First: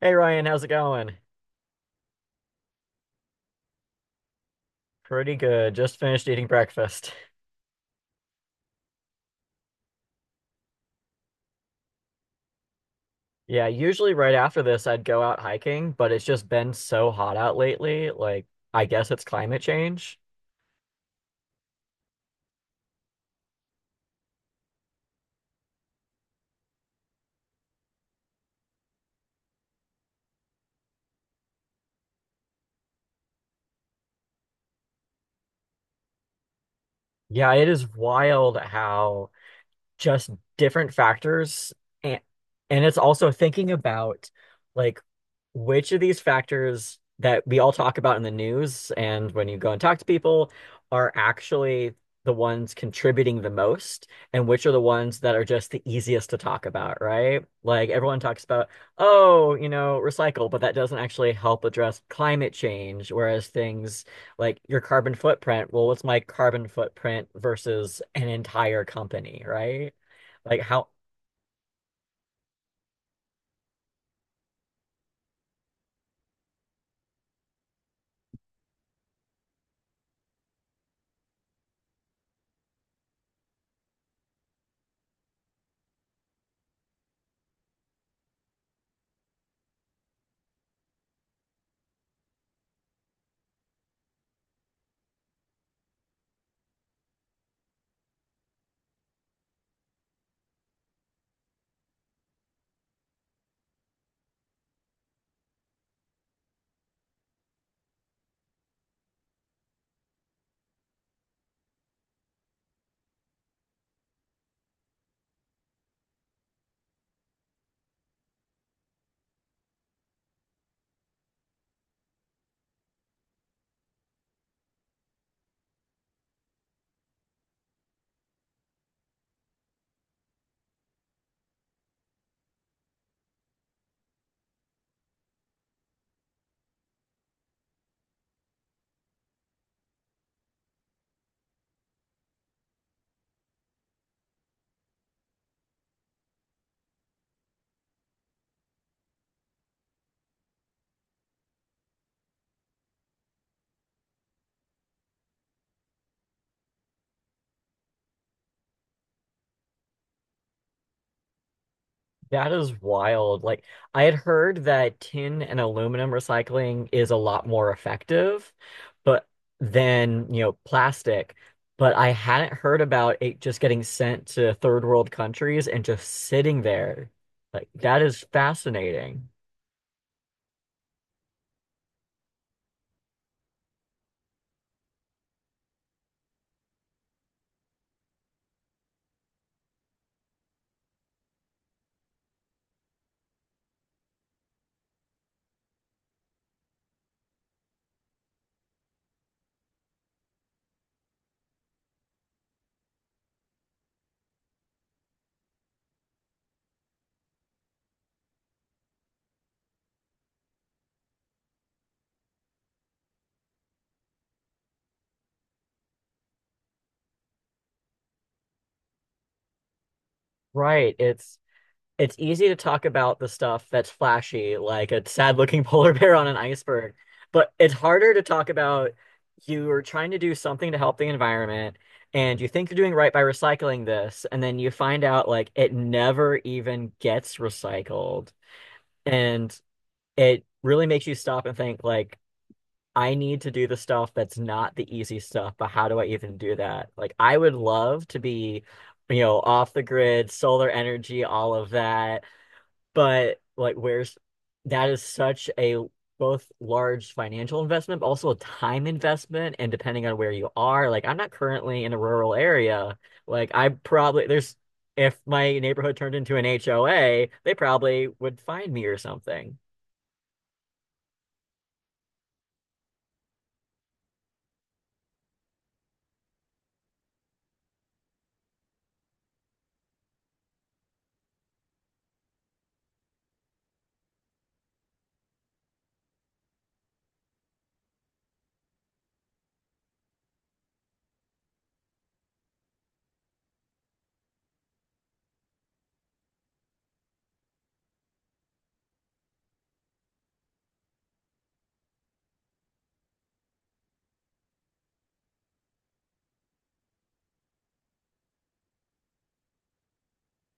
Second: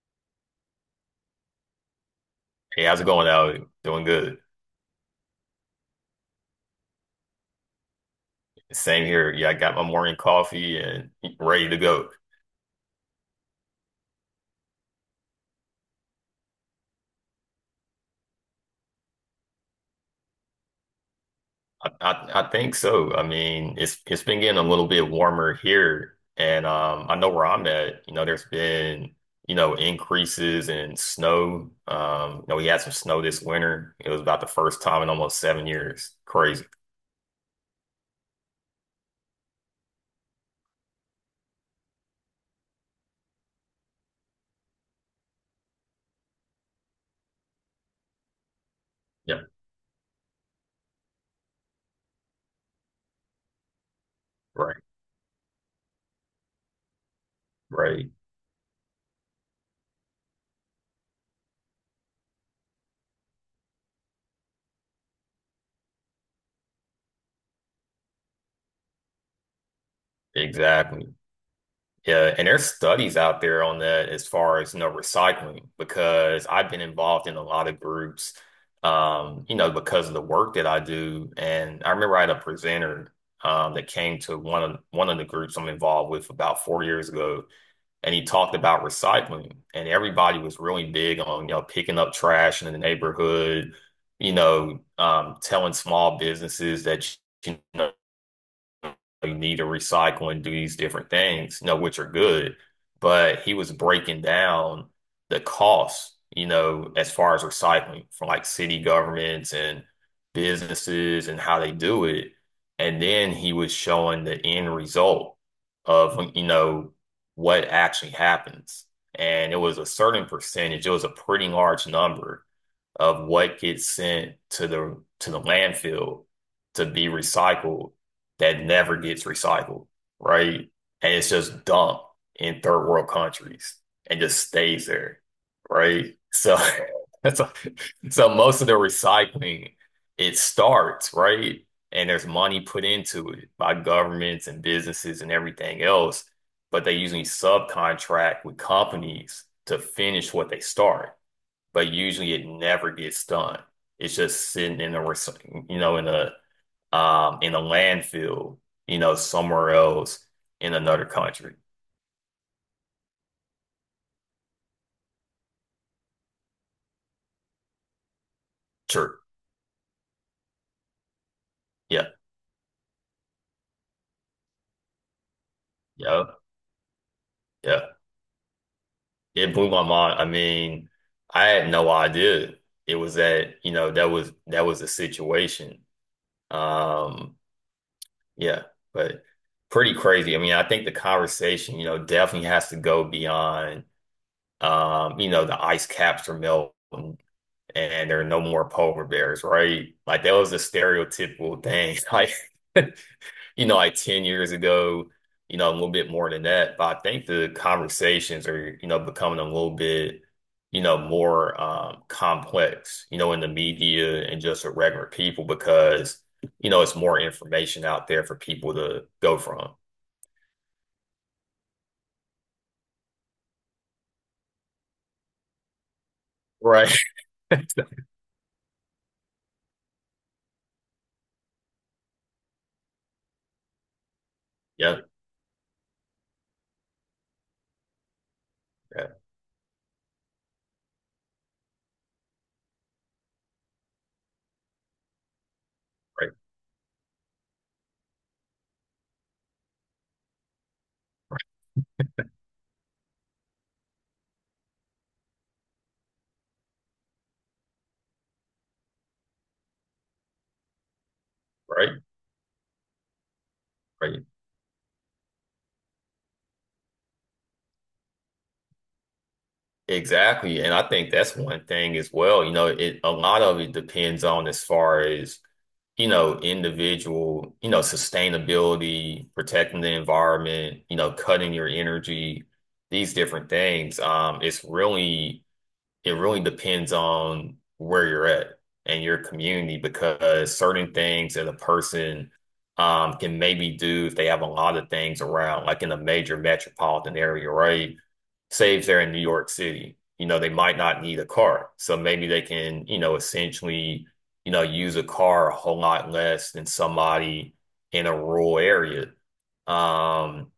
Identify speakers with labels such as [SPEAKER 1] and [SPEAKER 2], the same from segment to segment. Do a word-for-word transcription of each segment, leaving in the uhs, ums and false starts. [SPEAKER 1] Hey Ryan, how's it going?
[SPEAKER 2] Hey, how's it going out? Doing good.
[SPEAKER 1] Pretty good. Just finished eating breakfast.
[SPEAKER 2] Same here. Yeah, I got my morning coffee and ready to go.
[SPEAKER 1] Yeah, usually right after this I'd go out hiking, but it's just been so hot out lately. Like, I guess it's climate change.
[SPEAKER 2] I, I, I think so. I mean, it's it's been getting a little bit warmer here, and um, I know where I'm at. You know, there's been you know increases in snow. Um, you know, we had some snow this winter. It was about the first time in almost seven years. Crazy.
[SPEAKER 1] Yeah, it is wild how just different factors and and it's also thinking about like which of these factors that we all talk about in the news and
[SPEAKER 2] Yeah.
[SPEAKER 1] when you go and talk to people are actually the ones contributing the most and which are the
[SPEAKER 2] Right.
[SPEAKER 1] ones that are just the easiest to talk about, right? Like
[SPEAKER 2] Right.
[SPEAKER 1] everyone talks about, oh, you know, recycle, but that doesn't actually help address climate change, whereas things like your carbon footprint. Well, what's my carbon footprint versus an entire company, right? Like how
[SPEAKER 2] Exactly. Yeah, and there's studies out there on that as far as, you know, recycling, because I've been involved in a lot of groups, um, you know, because of the work that I do. And I remember I had a presenter um, that came to one of one of the groups I'm involved with about four years ago, and he talked about recycling. And everybody was really big on, you know, picking up trash in the neighborhood, you know, um, telling small businesses that, you know, you need to recycle and do these different things, you know, which are good. But he was breaking down the costs, you know, as far as recycling for like city governments and businesses and how they do it. And then he was showing the end result of, you know, what actually happens. And it was a certain percentage, it was a pretty large number of what gets sent to the to the landfill to be recycled that never gets recycled, right? And it's just dumped in third world countries and just stays there, right? So that's a, so most of the recycling it starts, right? And there's money put into it by governments and businesses and everything else, but they usually subcontract with companies to finish what they start but usually it never gets done. It's just sitting in a, recy- you know, in a um in a landfill, you know, somewhere else in another country.
[SPEAKER 1] that is wild. Like I had heard that tin and aluminum recycling is a lot more effective,
[SPEAKER 2] Sure.
[SPEAKER 1] but than, you know, plastic. But
[SPEAKER 2] Yeah.
[SPEAKER 1] I hadn't heard about it just getting sent to third world countries and just
[SPEAKER 2] Yeah.
[SPEAKER 1] sitting there. Like
[SPEAKER 2] Yeah.
[SPEAKER 1] that is fascinating.
[SPEAKER 2] It blew my mind. I mean, I had no idea it was that, you know, that was that was the situation. Um, yeah, but pretty crazy. I mean, I think the conversation, you know, definitely has to go beyond um, you know, the ice caps are melting and there are no more polar bears, right? Like that was a stereotypical thing. Like, you know, like ten years ago, you know, a little bit more than that. But I think the conversations are, you know, becoming a little bit, you know, more um, complex, you know, in the media and just with regular people because, you know, it's more information out there for people to go from.
[SPEAKER 1] Right. It's it's easy to talk about the stuff that's flashy, like a sad looking polar bear on an
[SPEAKER 2] Right.
[SPEAKER 1] iceberg, but it's harder to talk about you are trying to do something to help the environment and you think you're doing right by recycling this, and then you
[SPEAKER 2] Yeah.
[SPEAKER 1] find out like it never even gets recycled.
[SPEAKER 2] Yeah.
[SPEAKER 1] And it really makes you stop and think like I need to do the stuff that's not the easy stuff, but how do I
[SPEAKER 2] Right.
[SPEAKER 1] even do that? Like I would love to be, you know, off the grid, solar energy,
[SPEAKER 2] Right.
[SPEAKER 1] all of that but like, where's that is such a both large financial investment, but also a time investment. And depending on where you are, like, I'm not currently in a
[SPEAKER 2] Right.
[SPEAKER 1] rural area. Like, I
[SPEAKER 2] Right.
[SPEAKER 1] probably there's if my neighborhood turned into an H O A, they probably would find me or something.
[SPEAKER 2] Exactly. And I think that's one thing as well. You know, it a lot of it depends on as far as, you know, individual, you know, sustainability, protecting the environment, you know, cutting your energy, these different things. Um, it's really it really depends on where you're at and your community because certain things that a person um, can maybe do if they have a lot of things around, like in a major metropolitan area, right? Say if they're in New York City, you know, they might not need a car. So maybe they can, you know, essentially, you know, use a car a whole lot less than somebody in a rural area. Um,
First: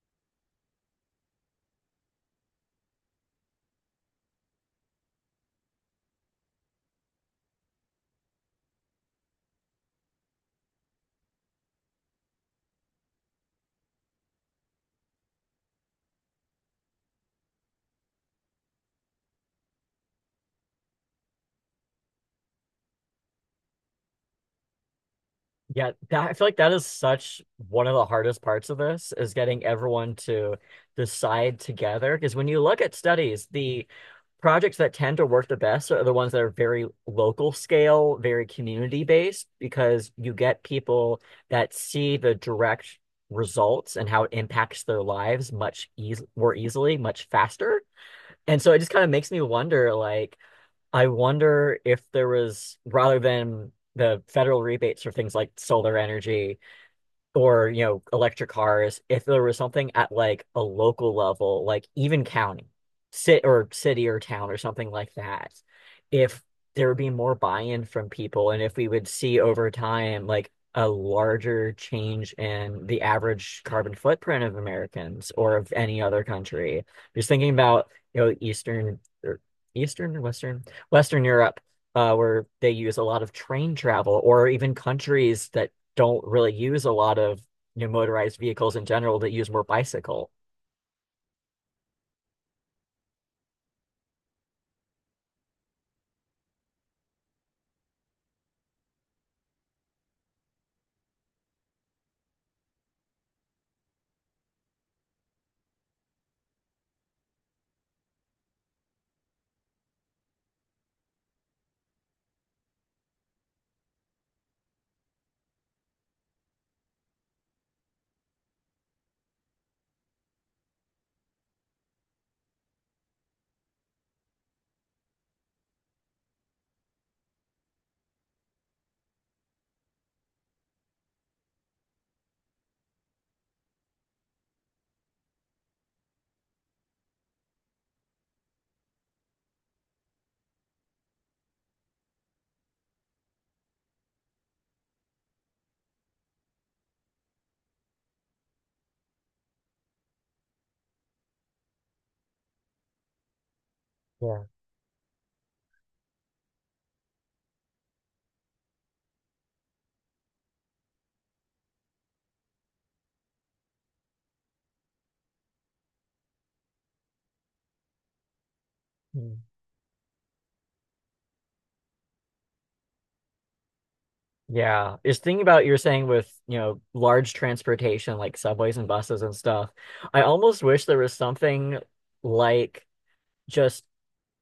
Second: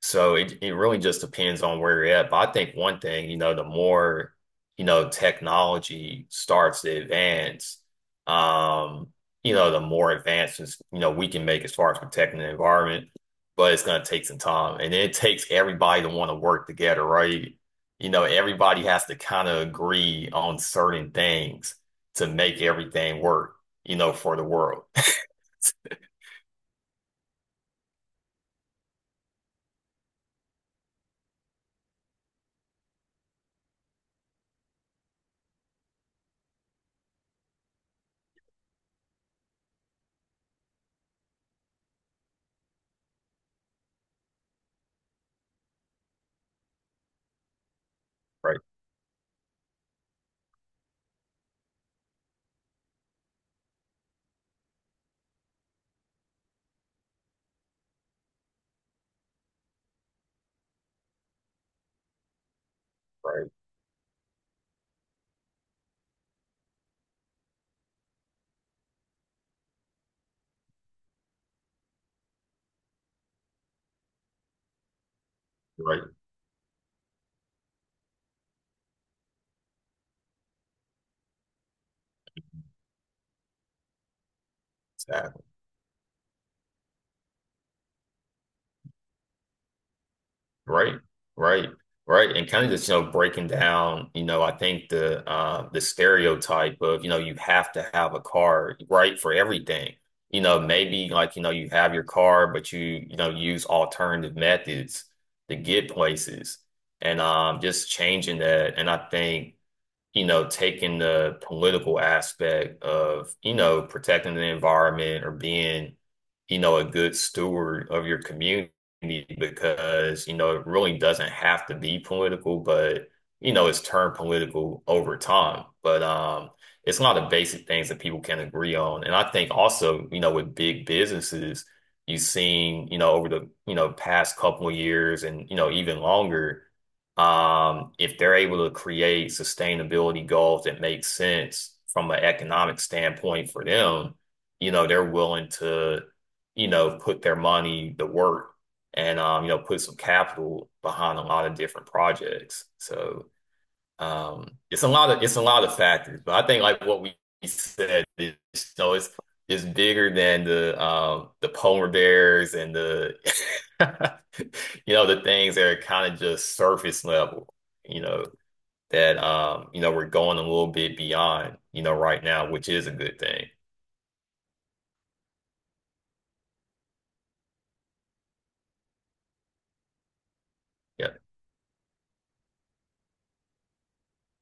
[SPEAKER 2] so it, it really just depends on where you're at. But I think one thing, you know, the more, you know, technology starts to advance, um, you know, the more advancements, you know, we can make as far as protecting the environment, but it's gonna take some time. And it takes everybody to want to work together, right? You know, everybody has to kind of agree on certain things to make everything work, you know, for the world.
[SPEAKER 1] Yeah, that, I feel like that is such one of the hardest parts of this is getting everyone to decide together. Because when you look at studies, the projects that tend to work the best are the ones that are very local scale, very community based, because you get people that see the direct results and how it impacts their lives much eas more easily, much faster.
[SPEAKER 2] Right,
[SPEAKER 1] And so it just kind of makes me wonder, like, I wonder if there was, rather than the federal rebates for things like solar energy, or you know electric cars if there was something at like a local level like even county sit
[SPEAKER 2] right,
[SPEAKER 1] or city or town or something like that if there would be more buy-in from people and if we would see over time like a larger change in the average carbon footprint of Americans or of any
[SPEAKER 2] right.
[SPEAKER 1] other country just thinking about you know Eastern or Eastern or Western Western Europe uh, where they use a lot of train travel or even
[SPEAKER 2] Exactly.
[SPEAKER 1] countries that don't really use a lot of you know, motorized vehicles in general that use more bicycle.
[SPEAKER 2] Right, right, right. And kind of just, you know, breaking down, you know, I think the uh the stereotype of, you know, you have to have a car, right, for everything. You know, maybe like, you know, you have your car, but you, you know, use alternative methods to get places and um just changing that. And I think you know, taking the political aspect of, you know, protecting the environment or being, you know, a good steward of your community because, you know, it really doesn't have to be political, but, you know, it's turned political over time. But um, it's a lot of basic things that people can agree on. And I think also, you know, with big businesses, you've seen, you know, over the, you know, past couple of years and, you know, even longer um, if they're able to create sustainability goals that make sense from an economic standpoint for them, you know, they're willing to, you know, put their money to work and um, you know, put some capital behind a lot of different projects. So
[SPEAKER 1] Yeah.
[SPEAKER 2] um, it's a lot of it's a lot of factors, but I think like what we said is you know, it's it's bigger than the um the polar bears and the you know the things that are kind of just surface level, you know, that
[SPEAKER 1] Mm.
[SPEAKER 2] um you know we're going a little bit beyond, you know, right now, which is a good thing.
[SPEAKER 1] Yeah, just thinking about you're saying with, you know, large transportation like subways and buses and stuff. I almost wish there
[SPEAKER 2] Yeah,
[SPEAKER 1] was something like just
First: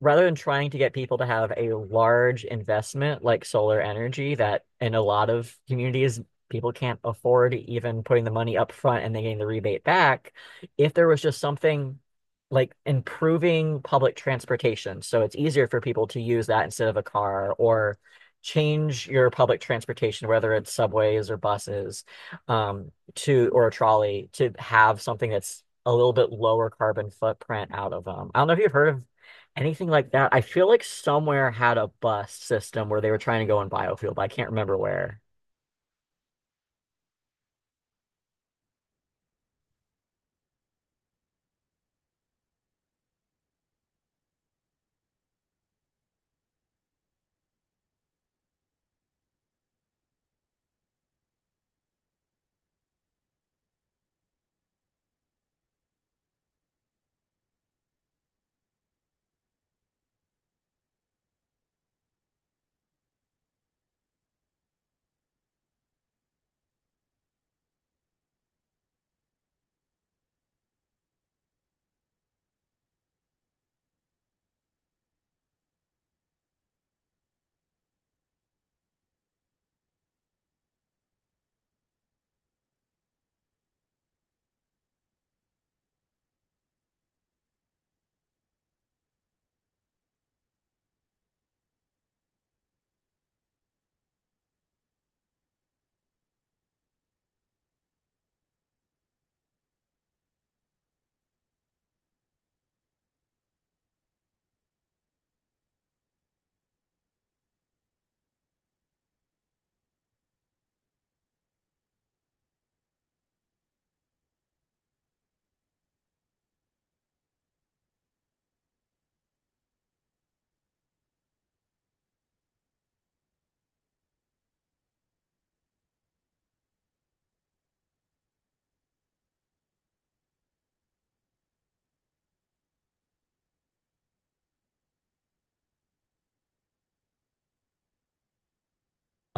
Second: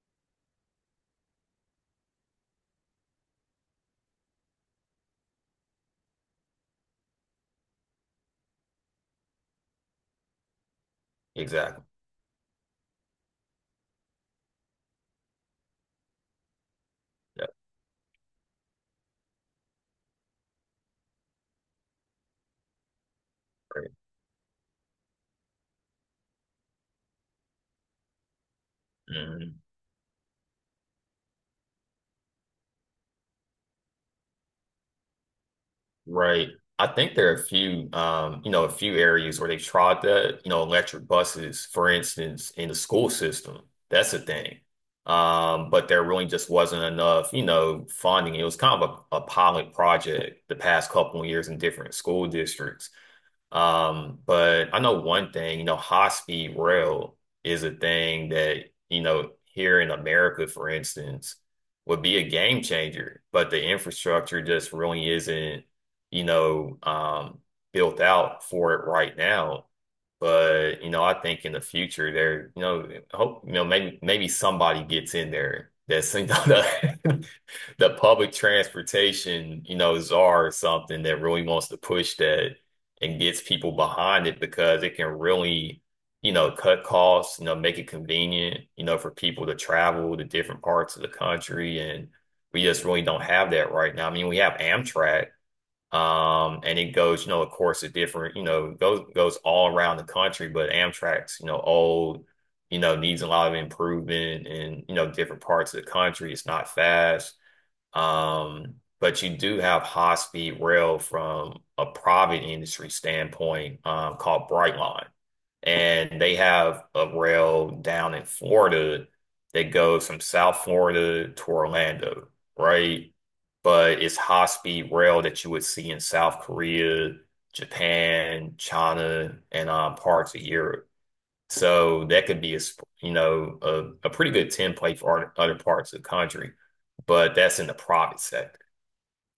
[SPEAKER 1] rather than trying to get people to have a large investment like solar energy that in a lot of communities people can't afford even putting the money up front and then getting the rebate back, if there was just
[SPEAKER 2] exactly.
[SPEAKER 1] something like improving public transportation so it's easier for people to use that instead of a
[SPEAKER 2] Yeah,
[SPEAKER 1] car or change your public transportation whether it's subways or buses um, to or a
[SPEAKER 2] great.
[SPEAKER 1] trolley to have something that's a little bit lower carbon footprint out of them. I don't know if you've heard of
[SPEAKER 2] Mhm.
[SPEAKER 1] anything like that. I feel like somewhere had a bus system where they were trying to go in biofuel, but I can't remember where.
[SPEAKER 2] Right. I think there are a few, um, you know, a few areas where they tried that, you know, electric buses, for instance, in the school system. That's a thing. Um, but there really just wasn't enough, you know, funding. It was kind of a, a pilot project the past couple of years in different school districts. Um, but I know one thing, you know, high speed rail is a thing that, you know, here in America, for instance, would be a game changer, but the infrastructure just really isn't, you know, um, built out for it right now. But, you know, I think in the future there, you know, I hope, you know, maybe maybe somebody gets in there that's, you know, the, the public transportation, you know, czar or something that really wants to push that and gets people behind it because it can really, you know, cut costs, you know, make it convenient, you know, for people to travel to different parts of the country. And we just really don't have that right now. I mean, we have Amtrak, um, and it goes, you know, of course, a different, you know, goes goes all around the country, but Amtrak's, you know, old, you know, needs a lot of improvement in, you know, different parts of the country. It's not fast. Um, but you do have high speed rail from a private industry standpoint, um, called Brightline. And they have a rail down in Florida that goes from South Florida to Orlando, right? But it's high speed rail that you would see in South Korea, Japan, China, and um, parts of Europe. So that could be a you know a, a pretty good template for other parts of the country, but that's in the private sector.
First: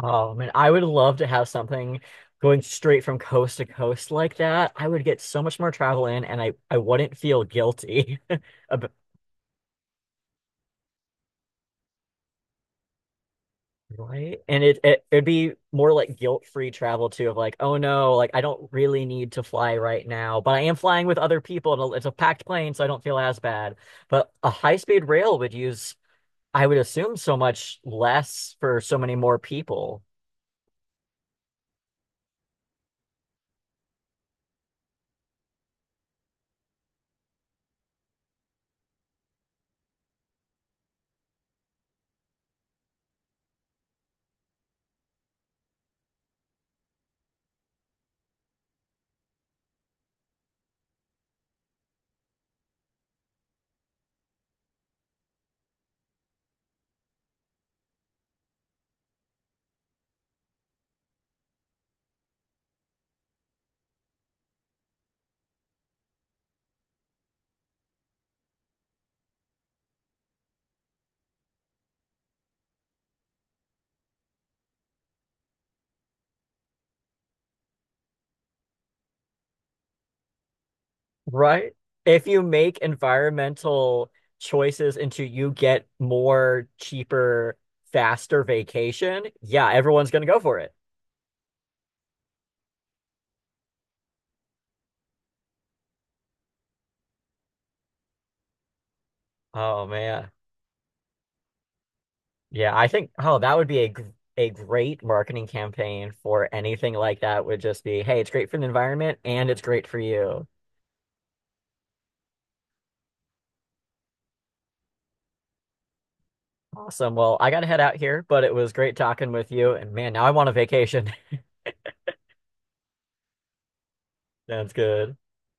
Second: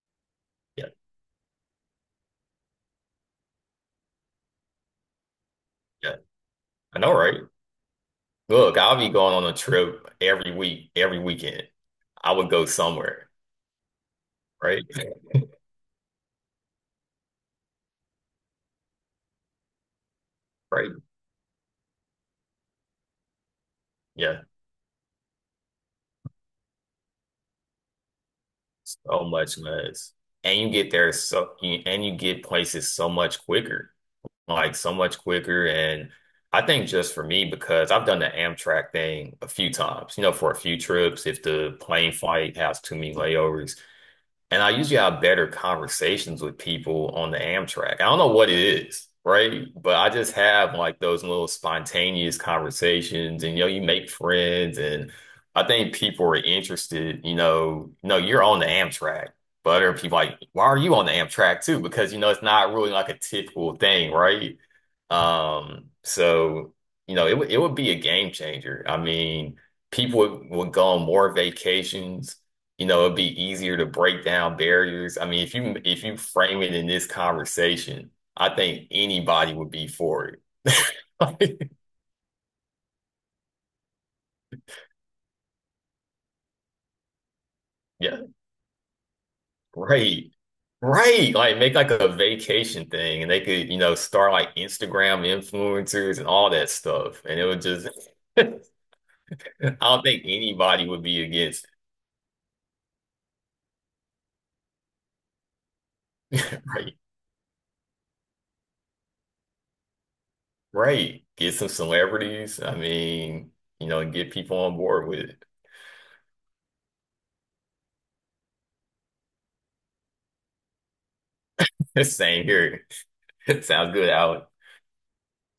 [SPEAKER 1] Oh man, I would
[SPEAKER 2] Yeah,
[SPEAKER 1] love to have something going straight from coast to coast like that. I would get so much more travel
[SPEAKER 2] yeah,
[SPEAKER 1] in and I, I
[SPEAKER 2] I know,
[SPEAKER 1] wouldn't
[SPEAKER 2] right?
[SPEAKER 1] feel guilty
[SPEAKER 2] Look,
[SPEAKER 1] about
[SPEAKER 2] I'll be going on a trip every week, every weekend. I would go somewhere,
[SPEAKER 1] Right. And it,
[SPEAKER 2] right?
[SPEAKER 1] it it'd be more like guilt-free travel too of like, oh no, like I don't really need to fly right now, but I am
[SPEAKER 2] Right?
[SPEAKER 1] flying with other people and it's a packed plane, so I don't feel as bad. But
[SPEAKER 2] Yeah,
[SPEAKER 1] a high-speed rail would use I would assume so much less for so many
[SPEAKER 2] so
[SPEAKER 1] more
[SPEAKER 2] much
[SPEAKER 1] people,
[SPEAKER 2] less, and you get there so and you get places so much quicker. Like so much quicker. And I think just for me, because I've done the Amtrak thing a few times, you know, for a few trips, if the plane flight has too many layovers. And I usually have better conversations with people on the Amtrak. I don't know what it is, right? But I just have like those little spontaneous conversations and you know, you make friends and I think people are interested, you know, no, you're on the Amtrak. But other people like, why are you on the Amtrak too? Because you know, it's not really like a typical thing, right? Um, so you know, it would it would be a game changer. I mean, people would, would go on more vacations you know, It'd be easier to break down barriers. I mean, if you if you frame it in this conversation, I think anybody would be for it. Like,
[SPEAKER 1] right? If you make environmental choices into you get more cheaper,
[SPEAKER 2] yeah,
[SPEAKER 1] faster vacation, yeah, everyone's gonna
[SPEAKER 2] great.
[SPEAKER 1] go for it.
[SPEAKER 2] Right. Like make like a vacation thing and they could, you know, start like Instagram influencers and all that stuff. And it would just I
[SPEAKER 1] Oh
[SPEAKER 2] don't think
[SPEAKER 1] man.
[SPEAKER 2] anybody would be against
[SPEAKER 1] Yeah, I think oh that would be a gr- a great marketing campaign for
[SPEAKER 2] it.
[SPEAKER 1] anything
[SPEAKER 2] Right.
[SPEAKER 1] like that would just be, hey, it's great for the environment and it's great for you.
[SPEAKER 2] Right. Get some celebrities. I mean, you know, get people on board with
[SPEAKER 1] Awesome. Well, I gotta head out here, but it was great talking with you. And man, now I want a vacation.
[SPEAKER 2] it. Same here. Sounds good, Alex.
[SPEAKER 1] Sounds good.